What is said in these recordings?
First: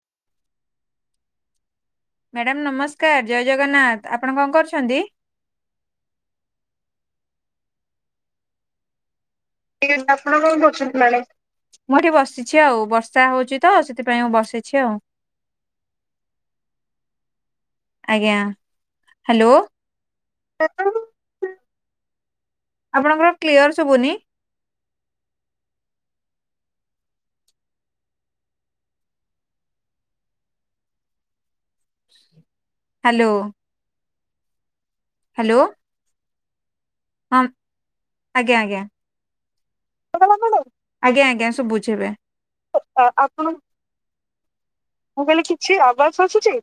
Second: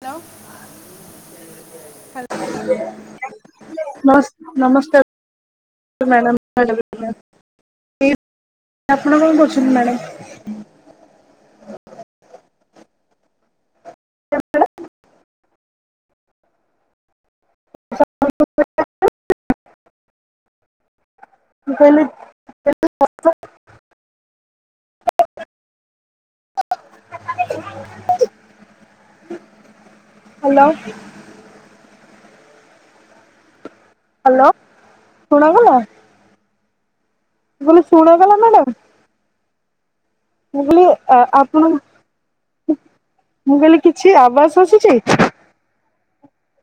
ଲ madam ନମସ୍କାର୍ ଜୟ ଜଗନ୍ନାଥ୍ ନମସ୍ ଆପଣ କଁ ନମସ୍କାର କରୁଛନ୍ତି? ମ୍ୟାଡ଼ାମ ଆପଣ କଣ କରୁଛନ୍ତି ଠିକ ଅଛି ମ୍ୟାଡାମ୍। ଆପଣ କଣ କରୁଛନ୍ତି ମ୍ୟାଡ଼ାମ୍ ମୁଁ ଏଠି ବସିଛି ଆଉ ବର୍ଷା ହୋଉଛି ତ ସେଥିପାଇଁ ମୁଁ ବସିଛି ଆଉ। ଆଜ୍ଞା ହ୍ୟାଲୋ। ମୁଁ କହିଲି ଆପଣଙ୍କର କ୍ଲିୟର୍ ସବୁନି। ହାଲୋ। ହାଲୋ। ହାଲୋ ଶୁଣାଗଲା? ହଁ ମୁଁ କଇଲି ଶୁଣାଗଲା ଆଜ୍ଞା ମ୍ୟାଡାମ୍? ଆଜ୍ଞା। ମୁଁ କଇଲି ଆଜ୍ଞା ଆଜ୍ଞା ଆପଣ। ଶୁଭୁଛି ଏବେ। ଆପଣ ମୁଁ କହିଲି କିଛି ଆବାସ୍ ଆସିୁଛି? ଛି ଅବାସ୍ ଆସୁଛି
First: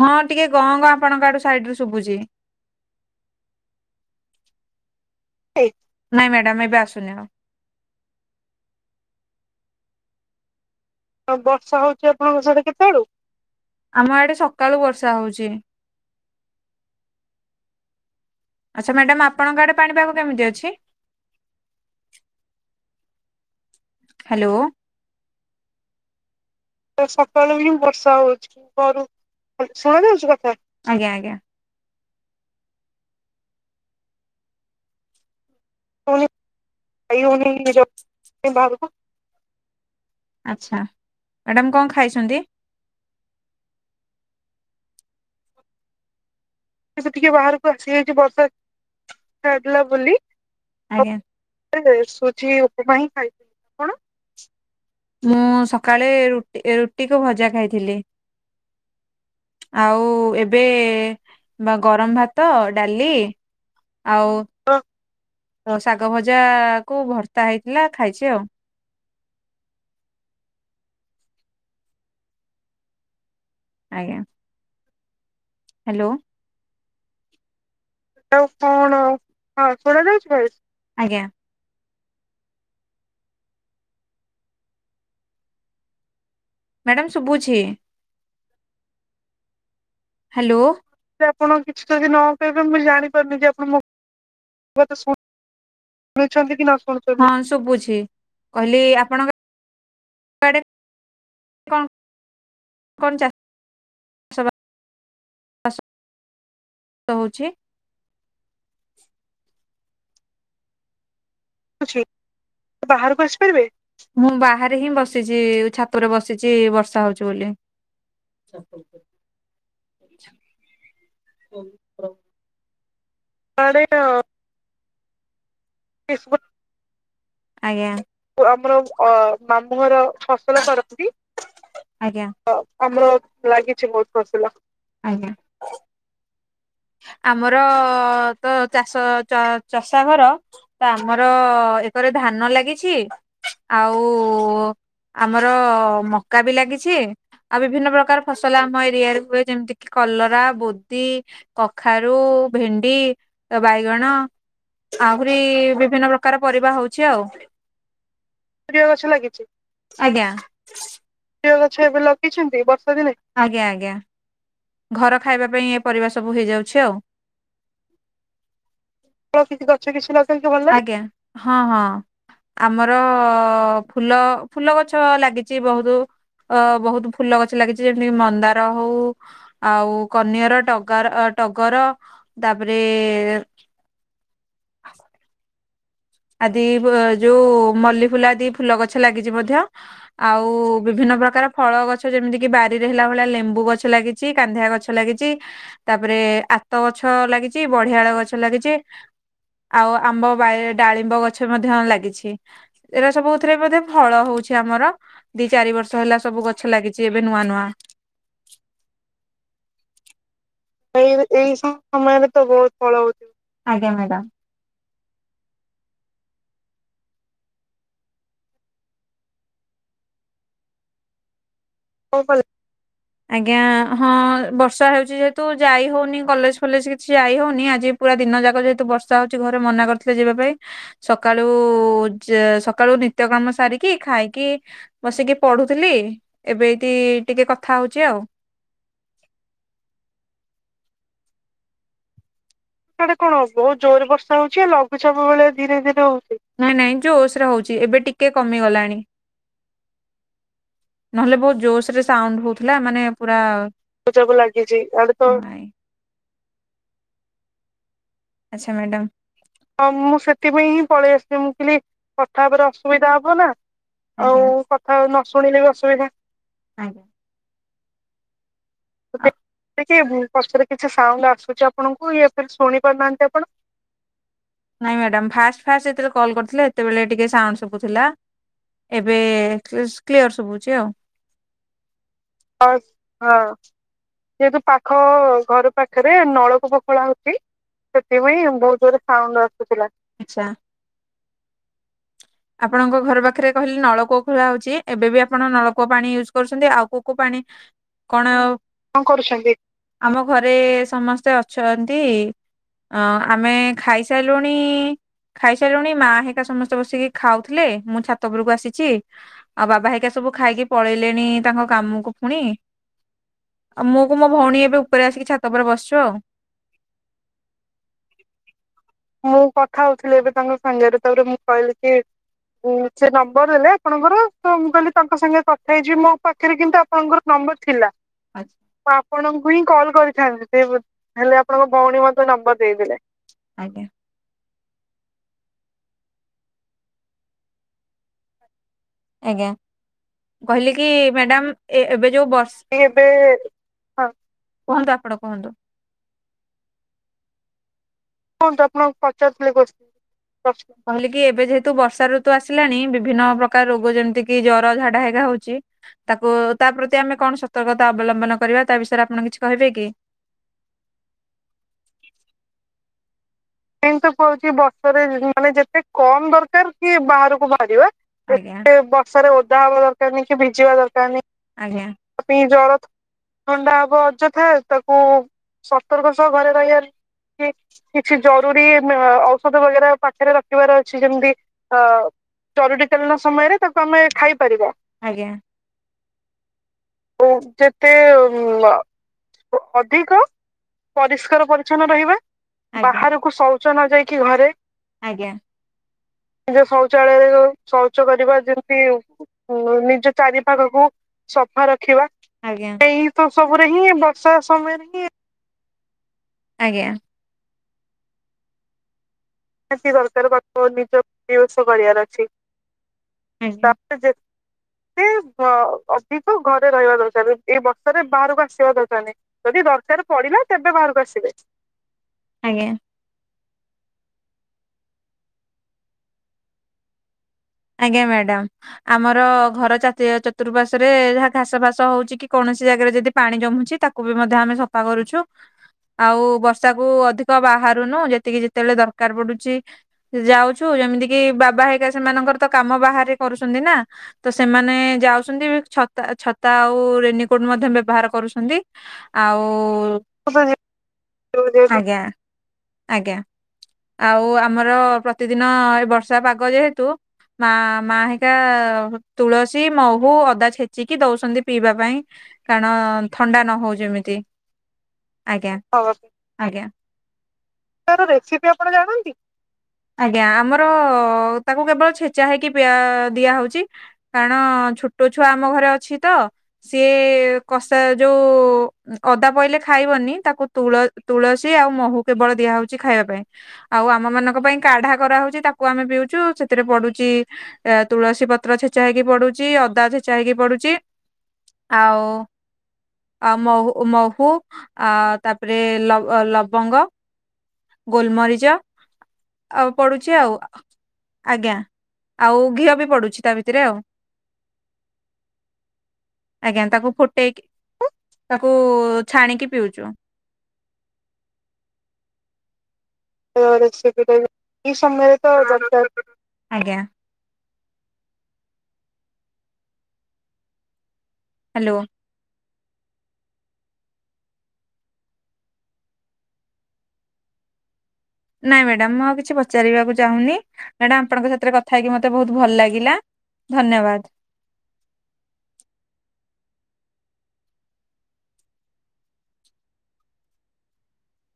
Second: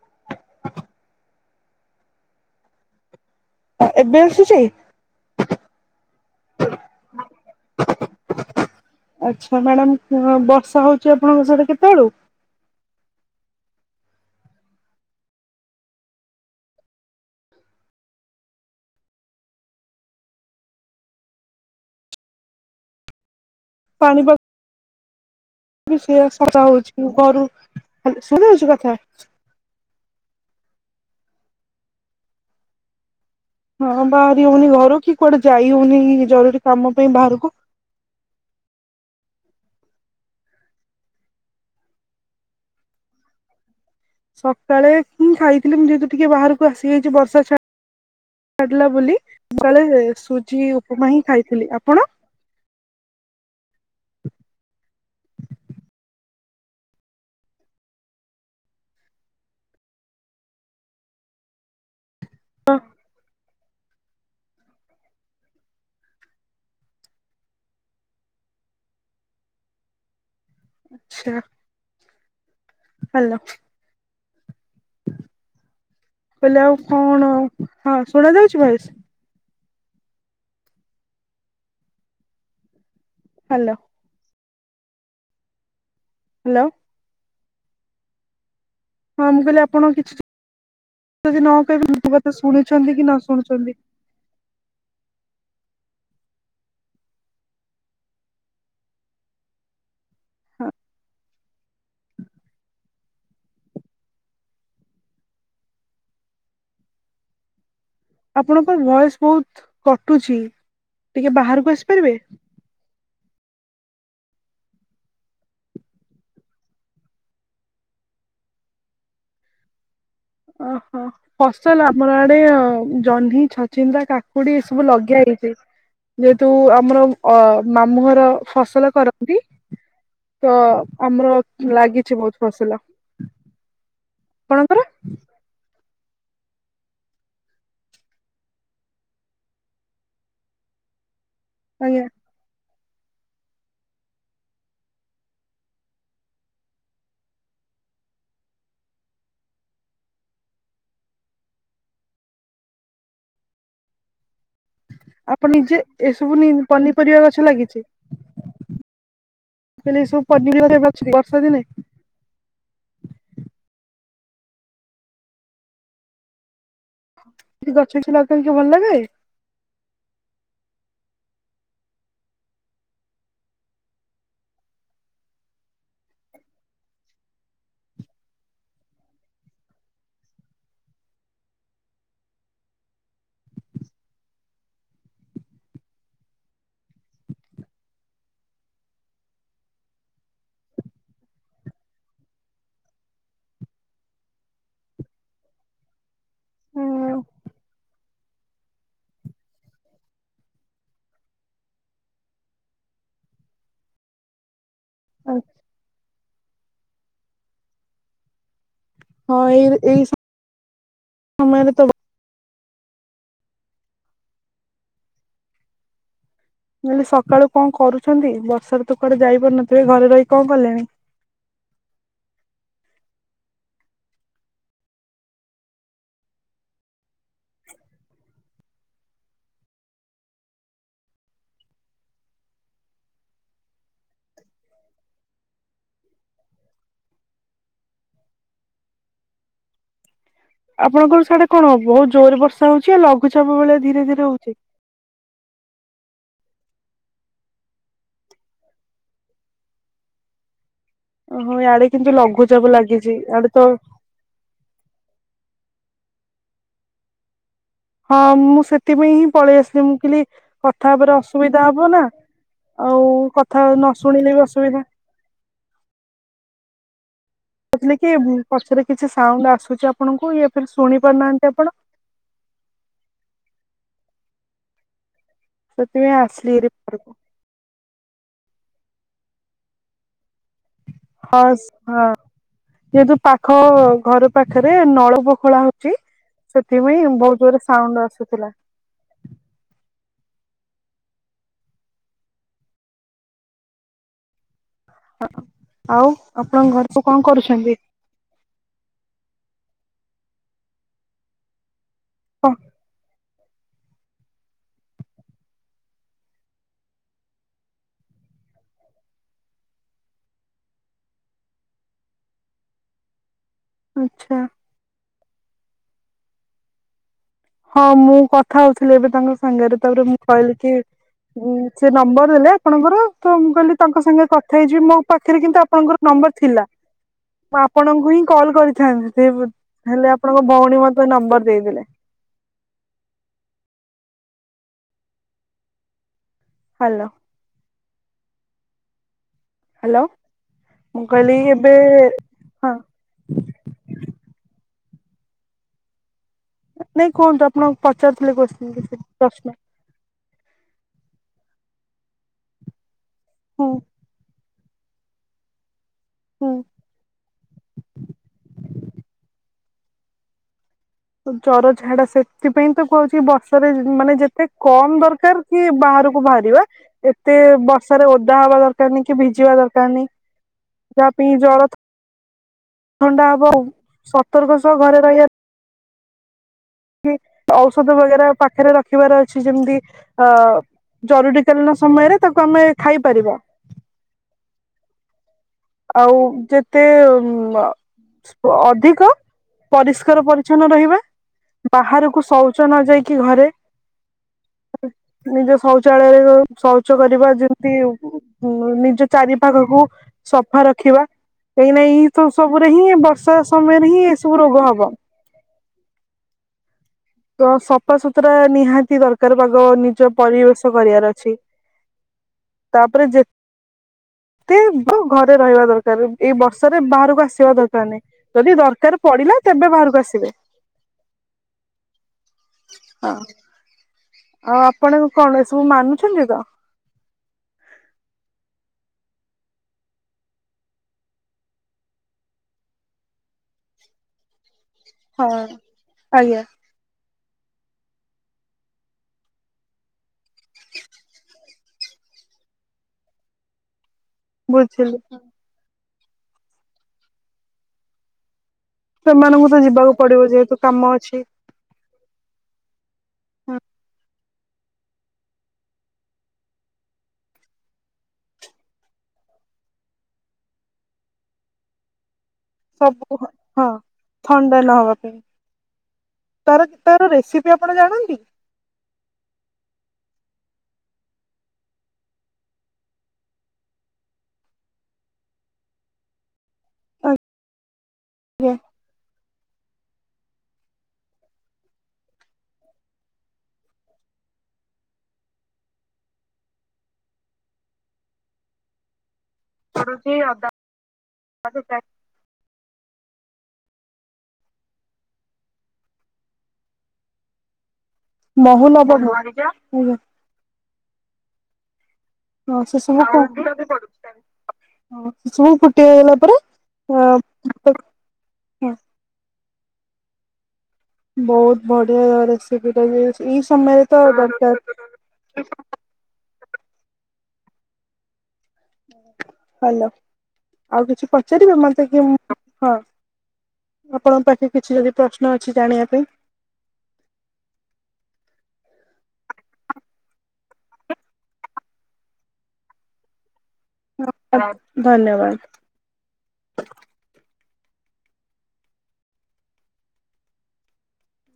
ହଁ ଟିକେ ଙ୍ଗ ଙ୍ଗ ଆପଣଙ୍କ ଆଡୁ ସାଇଟଡ୍ ରୁ ଶୁବୁଚି। ଏବେ ଆସୁଚି? ନାଇଁ ମ୍ୟାଡାମ୍ ଏବେ ଆସୁନି ଆଉ। ଆଛା ମ୍ୟାଡାମ୍ ବର୍ଷା ହୋଉ ତ ବର୍ଷା ହୋଉଚି ଆପଣଙ୍କ ସାଡେ କେତେବେଳୁ, ଆମ ଆଡେ ସକାଳୁ ବର୍ଷା ହୋଉଚି। ଆଛା ମ୍ୟାଡାମ୍ ଆପଣଙ୍କ ଆଡେ ପାଣିପାଗ କେମିତି ଅଛି? ହାଲୋ। ସଜା ହୋଉଛି ଘରୁ ସକାଳୁ ଶୁଣାଉଚି କଥା? ଶୁଣାଜାଉଚି କଥା, ଆଜ୍ଞା ଆଜ୍ଞା। ହଁ ବାହାରି ହୋଉନି ଘରୁ କି କୁଆଡେ ଯାଇ ହୋଉନି ଜରୁରୀ କାମ ପାଇଁ ବାହାରୁକୁ। ନିଜ ଏ ବାହରୁକୁ ଆଚ୍ଛା ମ୍ୟାଡ଼ାମ କଁ ଖାଇଛନ୍ତି? ସକାଳେ ହିଁ ଖାଇଥିଲି ମୁଁ ଯେହେତୁ ଟିକେ ବାହାରୁ ଏବେ ଆସିଯାଇଛି ଟିକେ ବର୍ଷା ଛା ବାହାରକୁ ଆସିଯାଇଛି ବର୍ଷା ଛାଡିଲା ବୋଲି ଛାଡିଲା ସକାଳେ ବୋଲି। ସୁଜି ଉ ପମା ଆଜ୍ଞା। ହିଁ ଖାଇଥିଲି, ଆପଣ? ସୁଜି ମୁଁ ସଖାଳେ ରୁଟି ଏରୁ ଟିକେ ଭଜା ଖାଇଥିଲି ଆଉ ଏବେ ବା ଗରମ୍ ଭାତ ଡାଲି ଆଉ ତ ଶାଗ ଭଜା କୁ ଭର୍ତ୍ତା ହେଇଥିଲା ଖାଇଚି ଆଉ। ଆଚ୍ଛା ହାଲୋ ଆଜ୍ଞା। ହାଲୋ ହେଲେ ଆଉ କଣ? ହଁ ଶୁଣା ଆଉ ଯାଉଛି ଭଏସ କଣ ହଁ ଶୁଣା ଯାଉଛି ତ ଏବେ? ହାଲୋ ହାଲୋ ମ୍ୟାଡ଼ାମ୍ ଶୁଭୁଛି। ହଁ ମୁଁ କଇଲି ଆପଣଙ୍କ କିଛି ହାଲୋ ଯଦି ନ କହିବେ ମୋ କଥା ଶୁଣିଛନ୍ତି କି ନ ଶୁଣୁଛନ୍ତି ହୁଏତ ଶୁଣ୍ ଶୁଣୁଛନ୍ତିକି ନ ଶୁଣୁଛନ୍ତି? କୁଆଡେ ହଁ କଁ କଁ ଚା ଆସ। ରୋହୁଛି? ଆପଣଙ୍କର ଭଏସ୍ ବୋହୁତ୍ କଟୁଛି ଟିକେ ବାହାରୁକୁ ଆସିପାରିବେ? ବାହାରୁକୁ ଆସି ପାରିବେ? ମୁଁ ବାହାରେ ହିଁ ବସିଛି ଉ ଛାତ ଉପରେ ବସିଛି ବର୍ଷା ହୋଉଛି ବୋଲି। ଚା [inaudible] ଓହୋ ଫସଲ ଆପଣଙ୍କ ଆଡେ ଅଁ ଜହ୍ନି, ଆଡେ ଛଚିନ୍ଦ୍ରା କା କୁଡି ସବୁ ଲଗିଆ ହେଇଚି ଯେହେତୁ ଆମର ଅ ଆଜ୍ଞା। ମାମୁଁଘର ଆମର ଫସଲ ଅ କରନ୍ତି ମାମୁଁ ଘର ତ ଫସଲ କରନ୍ତି ଆମର ଲାଗିଛି ଆଜ୍ଞା। ଭୋଉତ୍। ତ ଆମର ଲାଗିଛି ଭୋଉତ୍ ଫସଲ। ଆପଣଙ୍କର ଆମର ତ ଚାଷ ଚ ଚଷା ଘର ତା ଆମର କ ଆଜ୍ଞା ଏକର ଧାନ ଲାଗିଛି ଆଉ ଆମର ମକା ବି ଲାଗିଛି। ଆ ବିଭିନ୍ନ ପ୍ରକାର ଫସଲ ଆମ ଏରିଆରେ ହୁଏ ଯେମିତି କିି କଲରା ବୋତି। କଖାରୁ ଭେଣ୍ଡି ତ ବାଇଗଣ। ଆହୁରି ଆପଣ ନିଜେ ବିଭିନ୍ନ ଏସବୁ ପ୍ରକାର ନି ପରିବା ହୋଉଛି ପନିପରିବା ଆଉ। ଗଛ ଲାଗିଛି ଗଛ ଲାଗିଚି କହିଲେ ଏସବୁ ଆଜ୍ଞା ପନିପରିବା ଏବେ ଅଛି ବର୍ଷା ପରିବା ଦିନେ ଗଛ ଏବେ ଲ ଲଗେଇଛନ୍ତି ବର୍ଷା ଦିନେ ଆଜ୍ଞା ଆଜ୍ଞା ଘର ଖାଇବା ପାଇଁ ଏ ପରିବା ସବୁ ହେଇଯାଉଛି ଆଉ। କି ଗଛ କିଛି ଲଗା ଲଗି ଭଲ୍ ଲାଗେ? ତ କିଛି ଗଛ କିଛି ଲଗେଇକି ଭଲ୍ ଲାଗେ ଆଜ୍ଞା ହଁ ହଁ। ଆମର ଫୁଲ ଫୁଲ ଗଛ ଲାଗିଛି ବୋହୁତୁ। ଅ ବୋହୁତ୍ ଫୁଲ ଗଛ ଲାଗିଛି ଯେମିତି କି ମନ୍ଦାର ହୋଉ ଆଉ କନିଅର ଟ ଗର୍ ଅ ଟଗର ତାପ୍ରେ ଆଦି ବ୍ ଯୋଉ ମଲ୍ଲି ଫୁଲ ଆଦି ଫୁଲ ଗଛ ଲାଗିଚି ମଧ୍ୟ। ଆଉ ବିଭିନ୍ନ ପ୍ରକାର ଫଳ ଗଛ ଯେମିତି କିି ବାରିରେ ହେଲା ଭଳିଆ ଲେମ୍ବୁ ଗଛ ଲାଗି ଚି କାନ୍ଧିଆ ଗଛ ଲାଗିଚି। ତାପରେ ଆତ ଗଛ ଲାଗିଚି ବଢିଆଳ ଗଛ ଲାଗିଚି। ଆଉ ଆମ୍ବ ବାଇଏ ଡାଳିମ୍ବ ଗଛ ମଧ୍ୟ ଲାଗିଛି ଏରା ସବୁଥିରେ ବୋଧେ ଫଳ ହୋଉଛି ଆମର। ଦି ଚାରି ବର୍ଷ ହେଲା ସବୁ ଗଛ ଲାଗିଚି ଏବେ ନୂଆ ନୂଆ। ହଁ ଏଇବା ଏଇ ଏଇବା ଏଇ ସମୟରେ ତ ବହୁତ ଫଳ ହଉଥିବ। ଆଜ୍ଞା ମ୍ୟାଡ଼ାମ। ମୁଁ କହିଲି, ସକାଳୁ କଣ କରୁଛନ୍ତି ବର୍ଷାରେ ତୁ କୁଆଡେ ଯାଇପାରୁନଥିବେ। ଘରେ ରହି କଣ କଲେଣି? ଓ ଭ ଆଜ୍ଞା ହଁ ବର୍ଷା ହେଉଛି ଯେହେତୁ ଯାଇ ହଉନି କଲେଜ ଫଲେଜ କିଛି ଯାଇ ହଉନି। ଆଜି ପୁରା ଦିନ ଯାକ ଯେହେତୁ ବର୍ଷା ହଉଛି ଘରେ ମନା କରିଥିଲେ ଯିବା ପାଇଁ। ସକାଳୁ, ସକାଳୁ ନିତ୍ୟ କାମ ସାରିକି ଖାଇକି ବସିକି ପଢୁଥିଲି, ଏବେ ହେଇଟି ଟିକେ କଥା ହଉଛି ଆଉ। ଆପଣଙ୍କର ସିଆଡେ କଣ ବହୁତ ଜୋରରେ ବର୍ଷା ହଉଛି, ଲଘୁଚାପ ଭଳିଆ ଧୀରେ ଧୀରେ ହଉଛି। ସବୁବେଳେ ଧୀରେ ଧୀରେ ହଉଛି। ନାଇଁ ନାଇଁ ଜୋରସରେ ହଉଛି ଏବେ ଟିକେ କମି ଗଲାଣି। ନହେଲେ ବହୁତ ଓହୋ ଜୋସ ଇଆଡେ ରେ କିନ୍ତୁ ଲଘୁଚାପ ଲାଗିଛି। ଇଆଡେ ତ ଲଘୁ ଚାପ ଲାଗିଛି। ଇଆଡେ ତ ହଁ ମୁଁ ଆଚ୍ଛା ସେଥିପାଇଁ ହିଁ ପଳେଇ ଆସିଲି ମ୍ୟାଡାମ। ମୁଁ କହିଲି ସେଥିପାଇଁ ହିଁ କଥା ପଳେଇ ହେବାରେ ଆସଛିି ମୁଁ ଅସୁବିଧା କହିଲି ହବ ନା ତାପରେ ଆଉ ଅସୁବିଧା ହବ ନା, କଥା ନ ଶୁଣିଲେ ବି ଆଉ ଅସୁବିଧା କଥା ନ ଶୁଣିଲେ ବି ଅସୁବିଧା ଆଜ୍ଞା। କହିଲି କି ପଛରେ କିଛି ସାଉଣ୍ଡ ଆସୁଛି କି ଆପଣଙ୍କୁ ଇଏ ପଛରେ ଫିର୍ କିଛି ଶୁଣି ସାଉଣ୍ଡ ପାରୁନାହାନ୍ତି ଆସୁଛି ଆପଣ। ଆପଣଙ୍କୁ ଇଏ ଫିର୍ ଶୁଣି ପାରୁନାହାନ୍ତି ଆପଣ। ନାଇଁ ମ୍ୟାଡ଼ାମ୍ ଫାଷ୍ଟ ଫାଷ୍ଟ ଯେତେବେଳେ ସେଥିପାଇଁ କଲ୍ ଆସିଲି କରିଥିଲେ ହେରି ହେତେବେଳେ ଘରକୁ ଟିକେ ସାଉଣ୍ଡ ଶୁଭୁ ଥିଲା। ଏବେ କ୍ଲିୟର ଶୁଭୁଛି ଆଉ। ହଁ ହଁ ଯେହେତୁ ହଁ ପାଖ ଘର ଯେହେତୁ ପାଖରେ ପାଖ ନଳକୂଅ ଖୋଳା ଘର ହଉଛି ପାଖରେ ନଳକୂପ ସେଥିପାଇଁ ବହୁତ ଜୋରରେ ସାଉଣ୍ଡ ଆସୁଥିଲା। ବୋହୁତ ଜୋରରେ ସାଉଣ୍ଡ ଆସୁଥିଲା। ଆଚ୍ଛା। ଆପଣଙ୍କ ଘର ପାଖରେ କହିଲେ ନଳକୂଅ ଖୋଳା ହଉଛି। ଏବେ ବି ଆପଣ ନଳକୂଅ ପାଣି ଆଉ ୟୁଜ୍ କରୁଛନ୍ତି ଆପଣଙ୍କ ଆଉ ଘରେ କୋଉ ସବୁ କୋଉ କଣ ପାଣି କରୁଛନ୍ତି? କଣ ଆଉ କଣ କରୁଛନ୍ତି? ଆମ ଘରେ ସମସ୍ତେ ଅ ଅଛନ୍ତି। ଅ ଆମେ ଖାଇସାରିଲୁଣି। ଖାଇସାରିଲୁଣି, ମାହେରିକା ସମସ୍ତେ ବସିକି ଖାଉଥିଲେ ମୁଁ ଛାତ ଉପରକୁ ଆସିଛି। ଆଉ ବାବା ହେରିକା ସବୁ ଖାଇକି ପଳେଇଲେଣି ତାଙ୍କ କାମକୁ ଫୁଣି। ଆଉ ମୁଁ କୁ ମୋ ଆଚ୍ଛା ଭଉଣୀ ଏବେ ଉପରେ ଆସିକି ଛାତ ଉପରେ ବସିଛୁ ଆଉ। ହଁ ମୁଁ କଥା ହଉଥିଲି ଏବେ ତାଙ୍କ ମୁଁ ସାଙ୍ଗରେ କଥା ତାପରେ ମୁଁ ହଉଥିଲି ଏବେ କହିଲି ତାଙ୍କ କି ସାଙ୍ଗରେ ତାପରେ ମୁଁ କହିଲି କି ସେ ନମ୍ବର ଦେଲେ। ଉଁ ଆପଣଙ୍କର, ସେ ତ ନମ୍ବର ମୁଁ ଦେଲେ କହିଲି - ତାଙ୍କ ଆପଣଙ୍କର ସାଙ୍ଗେ ତ କଥା ମୁଁ ହେଇଯିବି କହିଲି ମୋ ତାଙ୍କ ପାଖରେ ସାଙ୍ଗରେ କିନ୍ତୁ କଥା ହେଇଯିବି ଆପଣଙ୍କର ମୋ ନମ୍ବର ପାଖରେ ଥିଲା। କିନ୍ତୁ ଆପଣଙ୍କର ନମ୍ବର ମୁଁ ଥିଲା। ଆପଣଙ୍କୁ ହିଁ କଲ୍ ମୁଁ କରିଥାନ୍ତି। ସେ ଆପଣଙ୍କୁ ହିଁ କଲ୍ ହେଲେ କରିଥାନ୍ତି ଆପଣଙ୍କ ଭଉଣୀ ମତେ ହେଲେ ନମ୍ବର ଆପଣଙ୍କ ଦେଇଦେଲେ। ସେ ଭଉଣୀ ମତେ ନମ୍ୱର୍ ଦେଇଦେଲେ। ହ୍ୟାଲୋ। ଆଜ୍ଞା ହ୍ୟାଲୋ କହିଲି କି ମୁଁ କହିଲି ମ୍ୟାଡ଼ାାମ ଏ ଏବେ ଯୋଉ ବସ୍ ହଁ ଏବେ ହଁ କୁହନ୍ତୁ ଆପଣ କୁହନ୍ତୁ। ନାଇଁ କୁହନ୍ତୁ, ଆପଣ ପଚାରୁଥିଲେ କୁହନ୍ତୁ କୋଶ୍ଚିନ୍ ଆପଣ କିଛି ପଚାରୁଥିଲେ ପ୍ରଶ୍ନ କୋଶ୍ଚିନ କହିଲି କି ଏବେ ଯେହେତୁ ବର୍ଷା ଋତୁ ଆସିଲାଣି, ବିଭିନ୍ନ ହୁଁ ପ୍ରକାର ରୋଗ ଯେମିତି କି ଜର ଝାଡା ହେକା ହଉଛି ତାକୁ ହୁଁ ତା ପ୍ରତି ଆମେ କଣ ସତ ସତର୍କତା ଅବଲମ୍ବନ କରିବା ତା ବିଷୟରେ ଆପଣ କିଛି କହିବେ କି? ଜ୍ଵର ଝାଡା ସେଥିପାଇଁ ତ କୁହୁଛି ବଷ୍ ବର୍ଷାରେ ମେନ୍ ତ ମାନେ ଯେତେ କହୁଛି କମ୍ ବର୍ଷାରେ ଦରକାର ମାନେ କି ଯେତେ କମ ବାହାରକୁ ବାହାରିବା। ଏତେ ବର୍ଷାରେ ଓଦା ଆଜ୍ଞା ହବା ଏତେ ଦରକାର ନାହିଁ କି ବର୍ଷାରେ ଭିଜିବା ଓଦା ହବା ଦରକାର ନାହିଁ କି ଭିଜିବା ଯାହା ଦରକାର ନାହିଁ। ପାଇଁ ଜର ଆଜ୍ଞା। [unintelligible] ଜର ଥ ଥଣ୍ଡା ହବ ଥଣ୍ଡା ହବ ଅଯଥା ସତର୍କ ସହ ତାକୁ ଘରେ ସତର୍କ ସହ ଘରେ ରହିବାର କି ଔଷଧ କିଛି ବଗେରା ଜରୁରୀ ପାଖରେ ରଖିବାର ଅଛି। ଔଷଧ ଯେମିତି ବଗେରା ପାଖରେ ଅ ରଖିବାର ଅଛି ଯେମିତି ଜରୁରୀ କାଳୀନ ସମୟରେ ତାକୁ ଆମେ ଖାଇପାରିବା। ପରେ ତାକୁ ଆମେ ଖାଇପାରିବ ଆଜ୍ଞା। ଆଉ ଯେତେ ଅ ଯେତେ ଅଧିକ ଅଧିକ ପରିଷ୍କାର ପରିଚ୍ଛନ୍ନ ରହିବା, ପରିଷ୍କାର ପରିଚ୍ଛନ୍ନ ରହିବା। ବାହାରକୁ ଶୌଚ ନ ଯାଇକି ଘ ବାହାରକୁ ଶୌଚ ନ ଯାଇକି ଘରେ ଆଜ୍ଞା। ନିଜ ଶୌଚାଳୟରେ ନିଜ ଶୌଚ ଶୌଚାଳୟରେ କରିବା ଶୌଚ କରିବା ଯେମିତି ଯେମିତି ନିଜ ଚାରିପାଖକୁ ନିଜ ଚାରି ସଫା ପାଖକୁ ରଖିବା। ସଫା କାହିଁକି ନା ରଖିବା। ଏଇ ଆଜ୍ଞା। ସବୁରେ ହିଁ ଏଇ ତ ବର୍ଷା ସବୁରେ ସମୟରେ ହିଁ ବର୍ଷା ଏଇସବୁ ରୋଗ ସମୟରେ ହବ। ହିଁ ଆଜ୍ଞା। ତ ସଫାସୁତୁରା ନିହାତି ଦର ନିହାତି ଦରକାର ଅଛି [inaudible] କରିବାର ଅଛି। ତାପରେ ଯେ ହୁଁ ତାପରେ ଯେ ଯେତେ ଘରେ ବ ରହିବା ଦରକାର ଏଇ ଅଧିକ ଘରେ ବର୍ଷାରେ ରହିବା ବାହାରକୁ ଦରକାର, ଆସିବା ଏଇ ଦରକାର ନାହିଁ। ବର୍ଷରେ ବାହାରକୁ ଯଦି ଆସିବା ଦରକାର ନାହିଁ। ପଡିଲା ଯଦି ତେବେ ବାହାରକୁ ଦରକାର ଆସିବେ ପଡିଲା ତେବେ ବାହାରକୁ ଆସିବେ। ଆଜ୍ଞା। ହଁ ଆଉ ଆପଣ କଣ ଏ ସବୁ ମାନୁଛନ୍ତି ତ। ଆଜ୍ଞା ମ୍ୟାଡ଼ାମ। ଆମର ଘର ଚତିଆ ଚର୍ତୁପାର୍ଶ୍ୱରେ ଯାହା ଘାସ ଫାସ ହଉଛି କି କୌଣସି ଜାଗାରେ ଯଦି ପାଣି ଜମୁଛି ତାକୁ ବି ମଧ୍ୟ ଆମେ ସଫା କରୁଛୁ। ହଁ ଆଉ ଆଜ୍ଞା ବଷ ବର୍ଷାକୁ ଅଧିକ ବାହାରୁନୁ ଯେତିକି ଯେତେବେଳେ ଦରକାର ପଡୁଚି ଯାଉଚୁ ଯେମିତି କି ବାବା ହେଇକା ସେମାନଙ୍କର ତ କାମ ବାହାରେ କରୁଛନ୍ତି ନା। ତ ସେମାନେ ବୁଝିଲି ଯାଉଛନ୍ତି ଛତା ଛତ ତା ଆଉ ରେନିକୋଟ ମଧ୍ୟ ବ୍ୟବହାର କରୁଛନ୍ତି। ଆଉ ସେମାନଙ୍କୁ ତ ଯିବାକୁ ପଡିବ ଯେହେତୁ କାମ ଅଛି। ଆଜ୍ଞା ଆଜ୍ଞା ଆଉ ବୋଉ ଆମର ପ୍ରତିଦିନ ଏ ବର୍ଷା ପାଗ ଯେହେତୁ ମାଁ ମାଁ ହେକା ତୁଳସୀ, ମହୁ, ଅଦା ଛେଚିକି ଦଉଛନ୍ତି ପିଇବା ପାଇଁ। କାରଣ ସବୁ ଥଣ୍ଡା ନ ହଁ ହଉ ଯେମିତି ଥଣ୍ଡା ନହବା ପାଇଁ ଆଜ୍ଞା ହଁ ତାର ଆଜ୍ଞା। ତାର ରେସିପି ଆପଣ ଜାଣନ୍ତି? ତାର ରେସିପି ଆପଣ ଜାଣନ୍ତି? ଆଜ୍ଞା ଆମର ତାକୁ କେବଳ ଛେଚା ହେଇକି ପିଆ ଦିଆ ହଉଛି। କାରଣ ଛୋଟ ଛୁଆ ଆମ ଘରେ ଅଛି ତ। ସିଏ କଷା ଯୋଉ ଆଜ୍ଞା ଅଦା ପଇଲେ ଖାଇବନି ତାକୁ ତୁଳ ତୁଳସୀ ଆଉ ମହୁ କେବଳ ଦିଆ ହଉଛି ଖାଇବା ପାଇଁ। ଆଉ ଆମ ମାନଙ୍କ ପାଇଁ କାଢା କରାହଉଛି ତାକୁ ଆମେ ପିଉଚୁ। ସେଥିରେ ପଡୁଚି ଏ ତୁଳସୀ ପତ୍ର ଛେଚା ହେଇକି ପଡୁ ଚି, ଅଦା ଛେଚା ପଡୁଛି ହେଇକି ଅଦା, ପଡୁଚି ଆଉ ଆ ମହୁ ମହୁ ଆ ତାପରେ ଲବ ଲବଙ୍ଗ ଗୋଲମରିଚ ମହୁ, ଲବଙ୍ଗ ଆଉ ପଡୁଛି ଆଉ ଆଜ୍ଞା ଆଉ ଘିଅ ବି ପଡୁଛି ତା ଭିତରେ ଆଉ। ଆଉ ସବୁ ଫୁଟିଗଲା ପରେ ଆଜ୍ଞା ତାକୁ ଫୁଟେଇକି ତାକୁ ହଁ ଛାଣିକି ପିଉଚୁ ବହୁତ ବଢିଆ ରେସିପିଟା [unintelligible] ତ ଦରକାର [unintelligible] ସମୟ ତ ଦରକାର ଆଜ୍ଞା। ହାଲୋ ଆଉ କିଛି ପଚାରିବେ ହ୍ୟାଲୋ ମୋତେ କି ହଁ ଆପଣଙ୍କ ପାଖେ କିଛି ଯଦି ପ୍ରଶ୍ନ ଅଛି ଜାଣିବା ପାଇଁ। ନାଁଇ ମ୍ୟାଡାମ୍ ମୁଁ ଆଉ କିଛି ପଚାରିବାକୁ ଚାହୁଁନି, ମ୍ୟାଡାମ୍ ଆପଣଙ୍କ ସାଥିରେ କଥା ହେଇକି ମତେ ବୋହୁତ୍ ଭଲ୍ ଲାଗିଲା। ଧନ୍ୟବାଦ୍। [unintelligible] ଧନ୍ୟବାଦ୍।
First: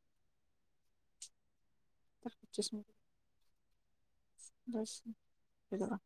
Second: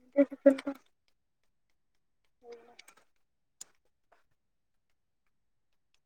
[unintelligible] ପଚିଶି, ଦଶ୍, ଏଗାର